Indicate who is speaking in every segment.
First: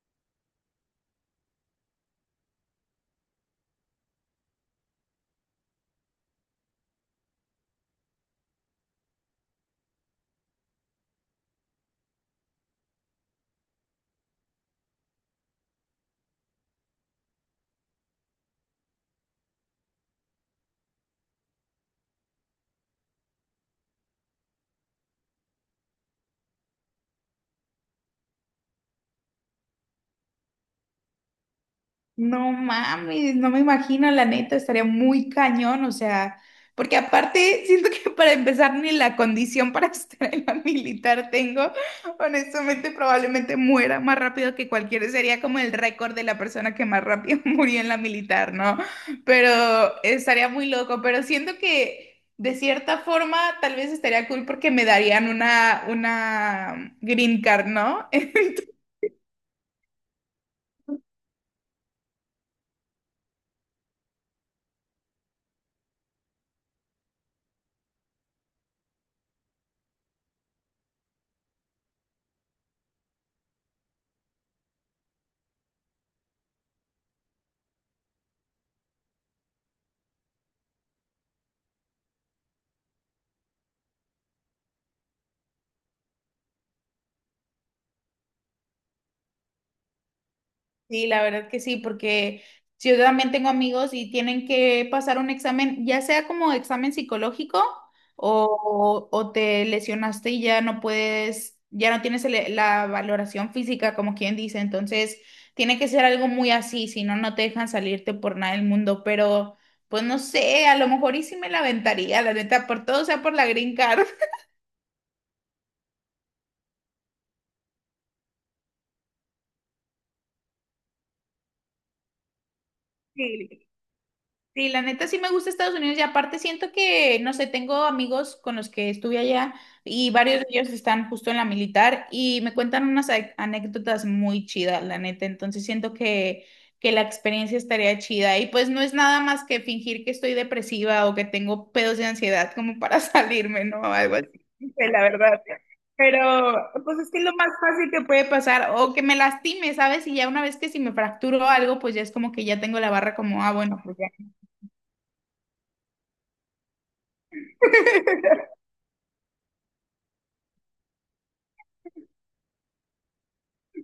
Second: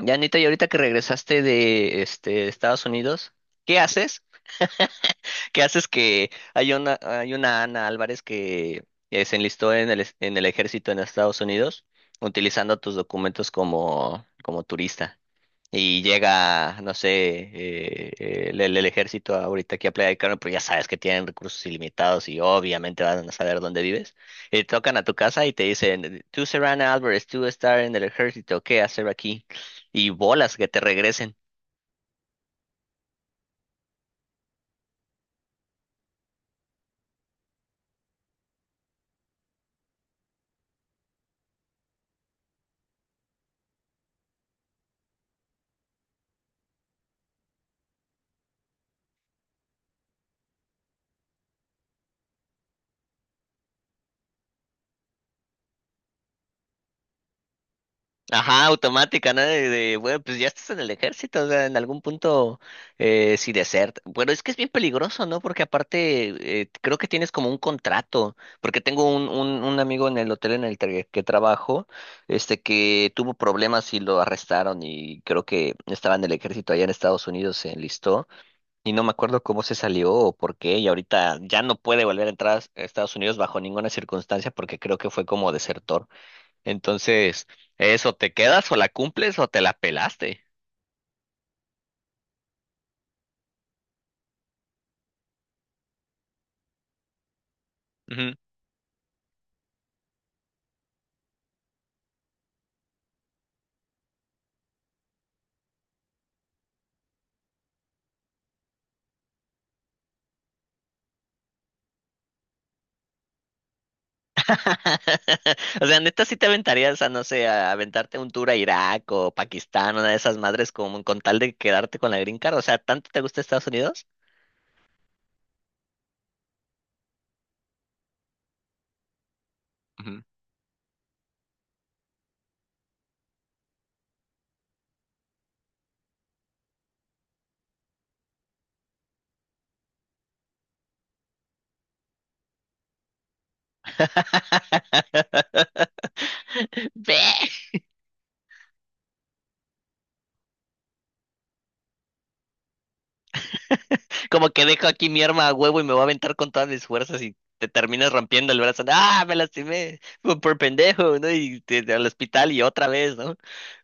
Speaker 1: Ya, Anita, y ahorita que regresaste de Estados Unidos, ¿qué haces? ¿Qué haces que hay una Ana Álvarez que se enlistó en el ejército en Estados Unidos utilizando tus documentos como turista? Y llega, no sé, el ejército ahorita aquí a Playa del Carmen, pero ya sabes que tienen recursos ilimitados y obviamente van a saber dónde vives. Y te tocan a tu casa y te dicen, tú Serrana Álvarez, tú estar en el ejército, ¿qué hacer aquí? Y bolas que te regresen.
Speaker 2: No mames, no me imagino, la neta, estaría muy cañón, o sea, porque aparte siento que para empezar ni la condición para estar en la militar tengo, honestamente probablemente muera más rápido que cualquiera, sería como el récord de la persona que más rápido murió en la militar, ¿no? Pero estaría muy loco, pero siento que de cierta forma tal vez estaría cool porque me darían una green card, ¿no?
Speaker 1: Ajá, automática, ¿no? Bueno, pues ya estás en el ejército, o sea, en algún punto, si desert. Bueno, es que es bien peligroso, ¿no? Porque aparte, creo que tienes como un contrato, porque tengo un amigo en el hotel en que trabajo, que tuvo problemas y lo arrestaron y creo que estaba en el ejército allá en Estados Unidos, se enlistó y no me acuerdo cómo se salió o por qué y ahorita ya no puede volver a entrar a Estados Unidos bajo ninguna circunstancia porque creo que fue como desertor. Entonces, eso, ¿te quedas o la cumples o te la pelaste?
Speaker 2: Sí, la verdad que sí, porque si yo también tengo amigos y tienen que pasar un examen, ya sea como examen psicológico
Speaker 1: Ujú.
Speaker 2: o te lesionaste y ya no puedes, ya no tienes la valoración física, como quien dice, entonces tiene que ser algo muy así, si no, no te dejan salirte por nada del mundo, pero pues no sé, a lo mejor y sí me la aventaría, la neta, por todo, o sea, por la green card.
Speaker 1: O sea, neta, sí te aventarías a, no sé, a aventarte un tour a Irak o Pakistán, una de esas madres, como con tal de quedarte con la green card. O sea, ¿tanto te gusta Estados
Speaker 2: Sí.
Speaker 1: Unidos?
Speaker 2: Sí, la neta sí me gusta Estados Unidos y aparte siento que, no sé, tengo amigos con los que estuve allá y
Speaker 1: Ujú.
Speaker 2: varios de ellos están justo en la militar y me cuentan unas anécdotas muy chidas, la neta. Entonces siento que la experiencia estaría chida y pues no es nada más que fingir que estoy depresiva o que tengo pedos de ansiedad como para salirme, ¿no? Algo así, la verdad. Pero pues es
Speaker 1: Ve.
Speaker 2: que es lo más fácil que puede pasar o que me lastime, ¿sabes? Y ya una vez que si me fracturo algo, pues ya es como que ya tengo la barra como, ah, bueno, pues
Speaker 1: Como que dejo aquí mi arma a huevo y me voy a aventar con todas mis fuerzas y te terminas rompiendo el brazo. ¿No? Ah, me lastimé por pendejo, ¿no? Y te- al hospital y otra vez, ¿no?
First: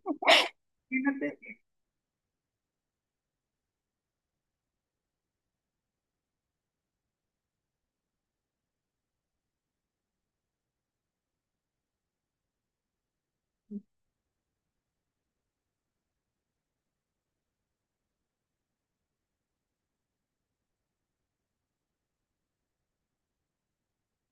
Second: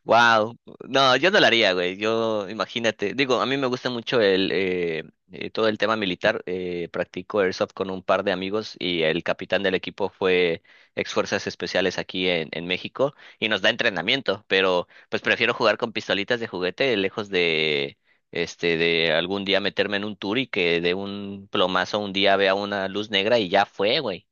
Speaker 1: Wow. No, yo no lo
Speaker 2: imagínate.
Speaker 1: haría, güey. Yo, imagínate. Digo, a mí me gusta mucho el todo el tema militar. Practico airsoft con un par de amigos y el capitán del equipo fue ex fuerzas especiales aquí en México y nos da entrenamiento, pero pues prefiero jugar con pistolitas de juguete lejos de de algún día meterme en un tour y que de un plomazo un día vea una luz negra y ya fue, güey.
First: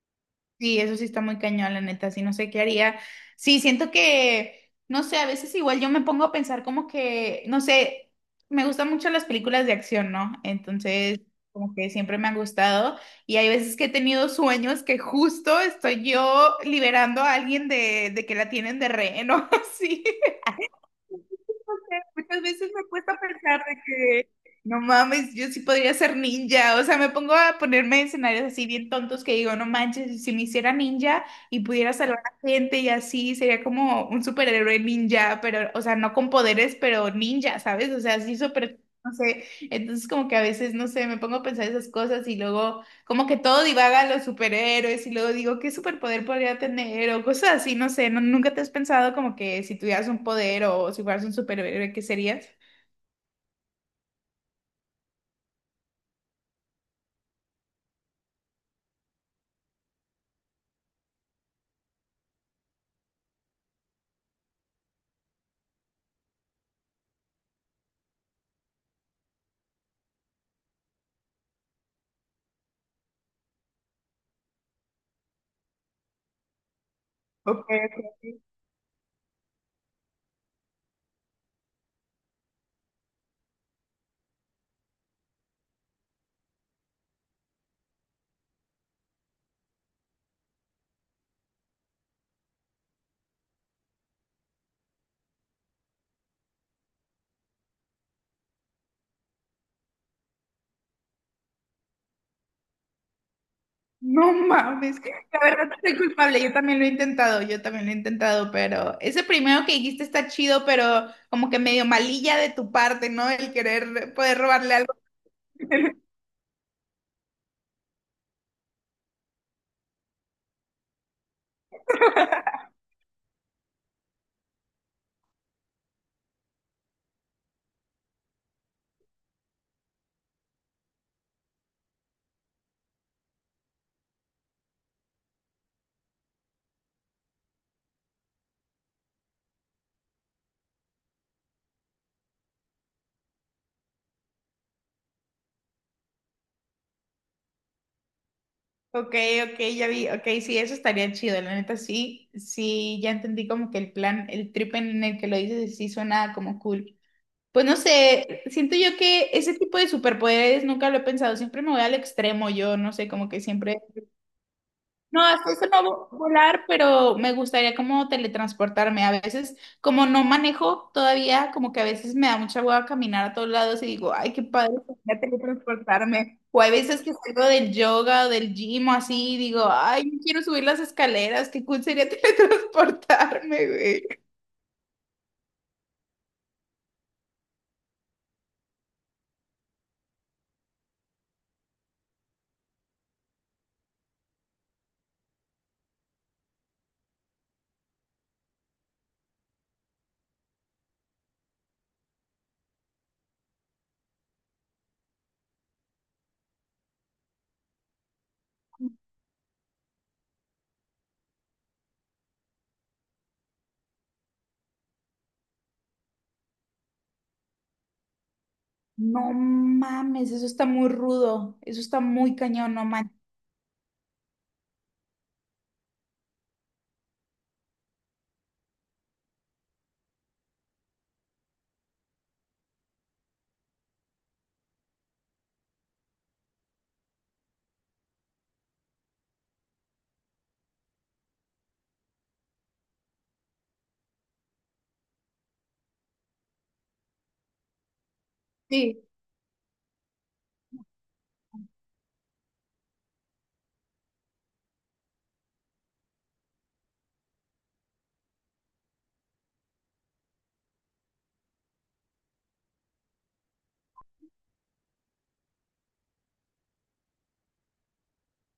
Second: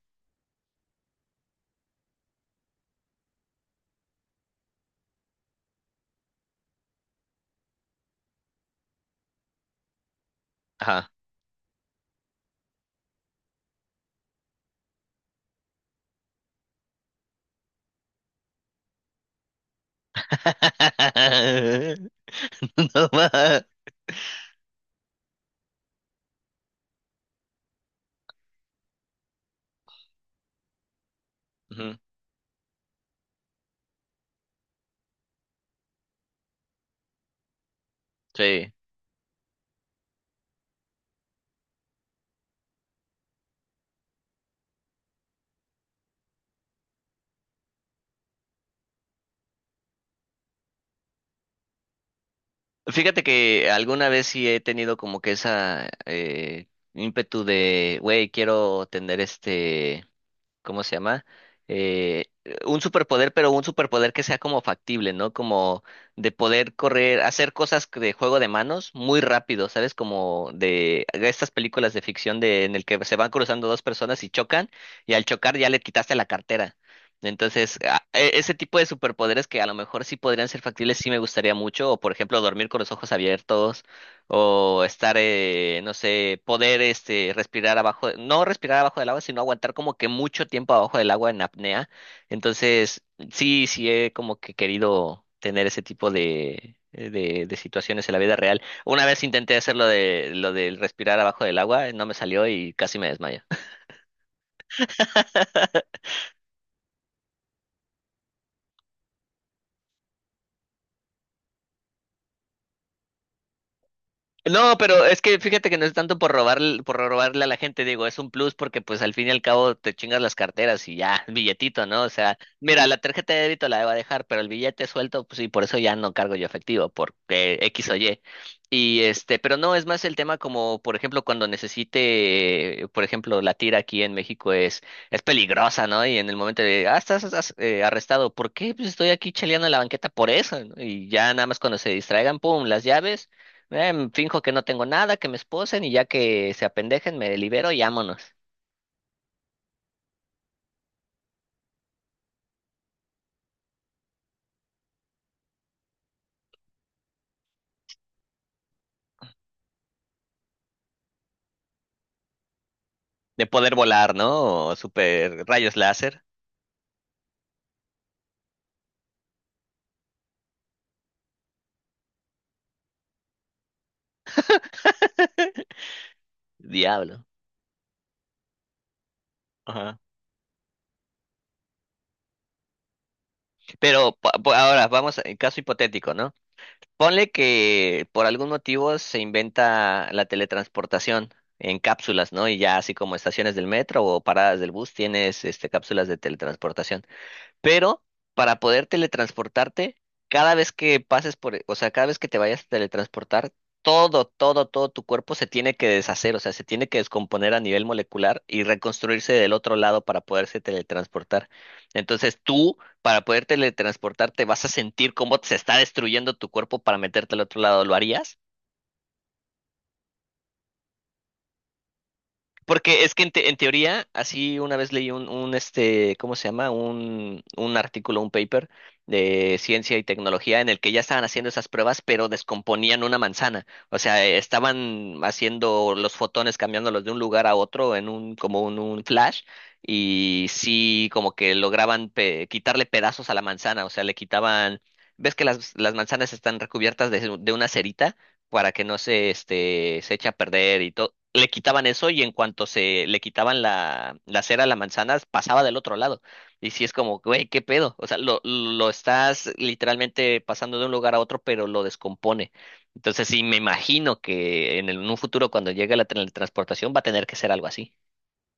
Speaker 2: Sí, eso sí está muy cañón, la neta, sí, no sé qué haría. Sí, siento que, no sé, a veces igual yo me pongo a pensar como que, no sé, me gustan mucho las películas de acción, ¿no?
Speaker 1: Ajá.
Speaker 2: Entonces, como que siempre me han gustado y hay veces que he tenido sueños que justo estoy yo liberando a alguien de que la tienen de rehén o así. Muchas veces me he
Speaker 1: No
Speaker 2: puesto a pensar
Speaker 1: más.
Speaker 2: de que no mames, yo sí podría ser ninja. O sea, me pongo a ponerme escenarios así bien tontos que digo, no manches, si me hiciera ninja y pudiera
Speaker 1: Ujú.
Speaker 2: salvar a gente y así, sería como un superhéroe ninja, pero, o sea, no con poderes, pero ninja, ¿sabes? O sea, así
Speaker 1: Sí.
Speaker 2: súper, no sé. Entonces, como que a veces, no sé, me pongo a pensar esas cosas y luego. Como que todo divaga a los superhéroes y luego digo, ¿qué superpoder podría tener? O cosas así, no sé, ¿nunca te has pensado como que si tuvieras un poder o si fueras un superhéroe, ¿qué serías?
Speaker 1: Fíjate que alguna vez sí he tenido como que esa ímpetu de, güey, quiero tener ¿cómo se llama? Eh, un superpoder, pero un superpoder que sea como factible, ¿no? Como de poder correr, hacer cosas que- de juego de manos muy rápido, ¿sabes? Como de estas películas de ficción de en el que se van cruzando dos personas y chocan, y al chocar ya le quitaste la cartera.
Speaker 2: Ok.
Speaker 1: Entonces, ese tipo de superpoderes que a lo mejor sí podrían ser factibles, sí me gustaría mucho, o por ejemplo, dormir con los ojos abiertos, o estar, no sé, poder respirar abajo, no respirar abajo del agua, sino aguantar como que mucho tiempo abajo del agua en apnea. Entonces, sí, sí he como que querido tener ese tipo de situaciones en la vida real. Una vez intenté hacer lo del respirar abajo del agua, no me salió y casi me desmayé.
Speaker 2: No mames, la verdad no soy culpable, yo también lo he intentado, yo también lo he intentado, pero ese primero que dijiste está chido, pero como que medio malilla de tu parte, ¿no? El querer poder robarle
Speaker 1: No,
Speaker 2: algo.
Speaker 1: pero es que fíjate que no es tanto por robar, por robarle a la gente, digo, es un plus porque pues al fin y al cabo te chingas las carteras y ya, billetito, ¿no? O sea, mira, la tarjeta de débito la debo dejar, pero el billete suelto, pues sí, por eso ya no cargo yo efectivo, porque X o Y. Y pero no, es más el tema como, por ejemplo, cuando necesite, por ejemplo, la tira aquí en México es peligrosa, ¿no? Y en el momento de, ah, estás arrestado, ¿por qué? Pues estoy aquí chaleando en la banqueta por eso, ¿no? Y ya nada más cuando se distraigan, pum, las llaves. Finjo que no tengo nada, que me esposen y ya que se apendejen me libero y vámonos.
Speaker 2: Ok, ok, ya vi, ok, sí, eso estaría chido, la neta sí, sí, ya entendí como que el plan, el trip en el que lo dices sí suena como cool. Pues no sé, siento yo que ese tipo de superpoderes nunca lo he pensado, siempre me voy al extremo, yo no sé, como que
Speaker 1: De poder
Speaker 2: siempre...
Speaker 1: volar, ¿no? O
Speaker 2: No,
Speaker 1: super
Speaker 2: hasta eso
Speaker 1: rayos
Speaker 2: no
Speaker 1: láser.
Speaker 2: volar, pero me gustaría como teletransportarme. A veces, como no manejo todavía, como que a veces me da mucha hueva caminar a todos lados y digo, ay, qué padre sería teletransportarme. O hay veces que
Speaker 1: Diablo.
Speaker 2: salgo del yoga o del gym o así y digo,
Speaker 1: Ajá.
Speaker 2: ay, no quiero subir las escaleras, qué cool sería teletransportarme, güey.
Speaker 1: Pero ahora vamos en caso hipotético, ¿no? Ponle que por algún motivo se inventa la teletransportación en cápsulas, ¿no? Y ya así como estaciones del metro o paradas del bus tienes este cápsulas de teletransportación. Pero para poder teletransportarte, cada vez que pases por, o sea, cada vez que te vayas a teletransportar, todo, todo, todo tu cuerpo se tiene que deshacer, o sea, se tiene que descomponer a nivel molecular y reconstruirse del otro lado para poderse teletransportar. Entonces tú, para poder teletransportarte, vas a sentir cómo se está destruyendo tu cuerpo para meterte al otro lado. ¿Lo harías?
Speaker 2: No mames, eso está muy rudo, eso está muy cañón, no
Speaker 1: Porque es que en teoría, así una vez leí un, ¿cómo se llama? Un artículo, un paper de ciencia y tecnología en el que ya estaban haciendo esas pruebas, pero descomponían una manzana. O sea, estaban haciendo los fotones, cambiándolos de un lugar a otro en como un flash, y sí, como que lograban quitarle pedazos a la manzana. O sea, le quitaban, ¿ves que las manzanas están recubiertas de una cerita? Para que no
Speaker 2: manches.
Speaker 1: se, se eche a perder y todo. Le quitaban eso y en cuanto se le quitaban la cera a la manzana, pasaba del otro lado. Y sí es como, güey, ¿qué pedo? O sea, lo estás literalmente pasando de un lugar a otro, pero lo descompone. Entonces, sí, me imagino que en un futuro, cuando llegue la teletransportación, va a tener que ser algo así.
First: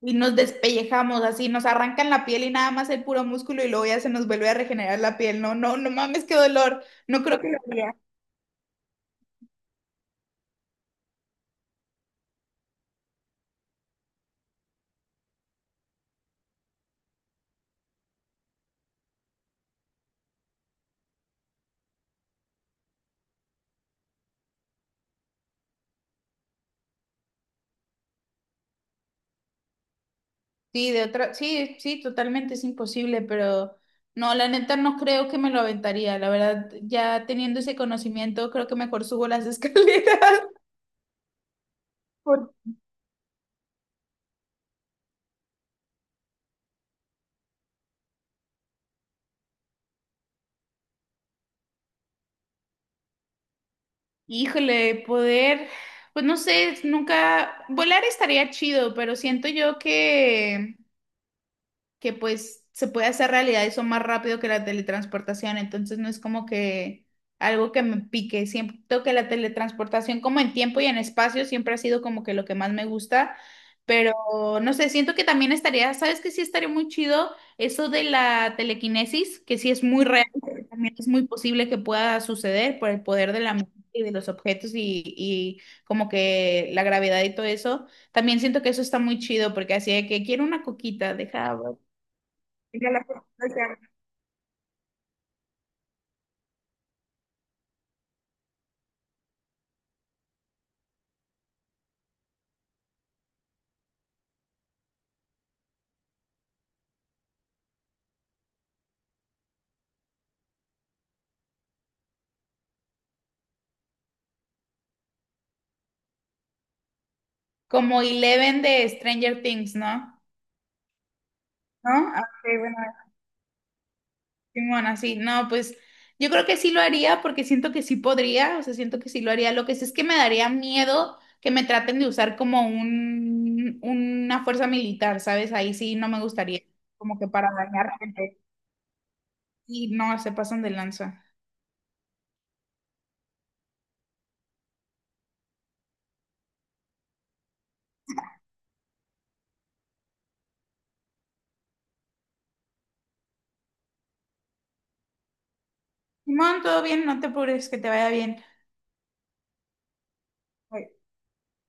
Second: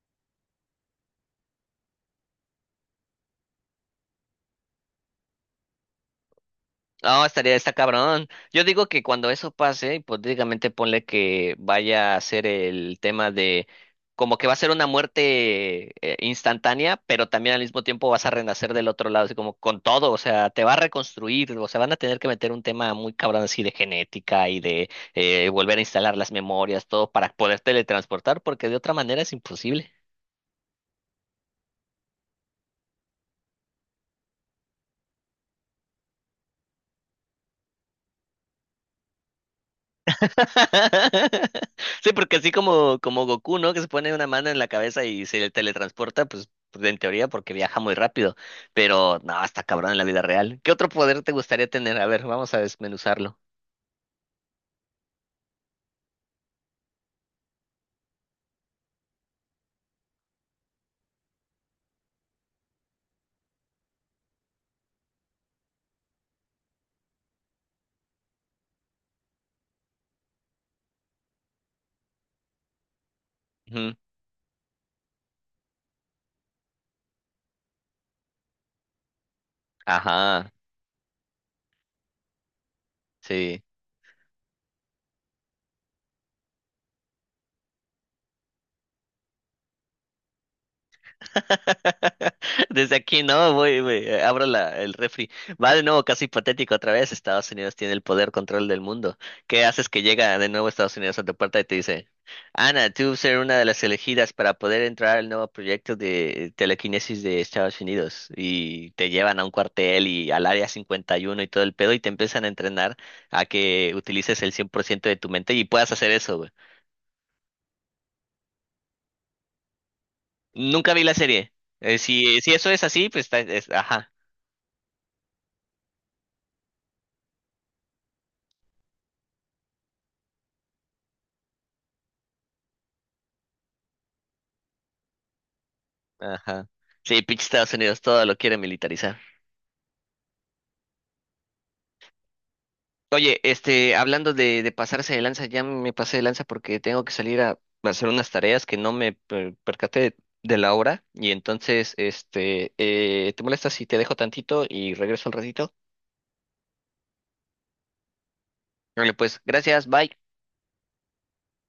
Speaker 2: Y nos despellejamos así, nos arrancan la piel y nada más el puro músculo y luego ya se nos vuelve a regenerar la piel. No, no, no mames, qué dolor.
Speaker 1: No,
Speaker 2: No creo que
Speaker 1: estaría,
Speaker 2: lo
Speaker 1: está
Speaker 2: haría.
Speaker 1: cabrón. Yo digo que cuando eso pase, hipotéticamente ponle que vaya a ser el tema de como que va a ser una muerte instantánea, pero también al mismo tiempo vas a renacer del otro lado, así como con todo, o sea, te va a reconstruir, o sea, van a tener que meter un tema muy cabrón así de genética y de volver a instalar las memorias, todo para poder teletransportar, porque de otra manera es imposible.
Speaker 2: Sí, de otra, sí, sí, totalmente es imposible, pero no, la neta no creo que me lo aventaría. La verdad, ya teniendo ese conocimiento, creo que mejor subo las escaleras.
Speaker 1: Sí, porque así
Speaker 2: Por-
Speaker 1: como, como Goku, ¿no? Que se pone una mano en la cabeza y se teletransporta, pues pues, en teoría porque viaja muy rápido. Pero no, está cabrón en la vida real. ¿Qué otro poder te gustaría tener? A ver, vamos a desmenuzarlo.
Speaker 2: híjole, poder, pues no sé, nunca, volar estaría chido, pero siento yo que pues se puede hacer realidad eso más rápido que la teletransportación, entonces no es como que algo que me pique, siento que la teletransportación como en tiempo y en espacio siempre ha sido como que lo que más me gusta,
Speaker 1: Ujú.
Speaker 2: pero no sé, siento que también estaría, ¿sabes que sí estaría muy chido eso de la telequinesis, que sí es muy real,
Speaker 1: Ajá,
Speaker 2: pero también es muy posible que pueda suceder por el poder de la
Speaker 1: sí.
Speaker 2: mente y de los objetos y como que la gravedad y todo eso. También siento que eso está muy chido porque así de que quiero una coquita, deja, mira
Speaker 1: Desde
Speaker 2: la
Speaker 1: aquí no,
Speaker 2: propuesta,
Speaker 1: voy, abro el refri. Va de nuevo casi patético otra vez. Estados Unidos tiene el poder control del mundo. ¿Qué haces que llega de nuevo Estados Unidos a tu puerta y te dice, Ana, tú ser una de las elegidas para poder entrar al nuevo proyecto de telequinesis de Estados Unidos? Y te llevan a un cuartel y al área 51 y uno y todo el pedo y te empiezan a entrenar a que utilices el 100% de tu mente y puedas hacer eso, güey.
Speaker 2: como Eleven de Stranger Things, ¿no?
Speaker 1: Nunca vi la serie.
Speaker 2: ¿No? Ah,
Speaker 1: Si, si
Speaker 2: ok,
Speaker 1: eso
Speaker 2: bueno,
Speaker 1: es así, pues está, ajá.
Speaker 2: simón, así. No, pues yo creo que sí lo haría porque siento que sí podría, o sea, siento que sí lo haría. Lo que sí es que me daría miedo que me traten de usar como una fuerza militar, ¿sabes? Ahí sí no me gustaría,
Speaker 1: Ajá.
Speaker 2: como
Speaker 1: Sí,
Speaker 2: que
Speaker 1: pinche
Speaker 2: para
Speaker 1: Estados
Speaker 2: dañar
Speaker 1: Unidos todo lo
Speaker 2: gente.
Speaker 1: quiere militarizar.
Speaker 2: Y no, se pasan de lanza.
Speaker 1: Oye, hablando de pasarse de lanza, ya me pasé de lanza porque tengo que salir a hacer unas tareas que no me percaté de, la hora. Y entonces, ¿te molesta si te dejo tantito y regreso al ratito?
Speaker 2: Simón, todo bien, no te apures, que te vaya bien.
Speaker 1: Vale, pues, gracias, bye.
Speaker 2: Ok.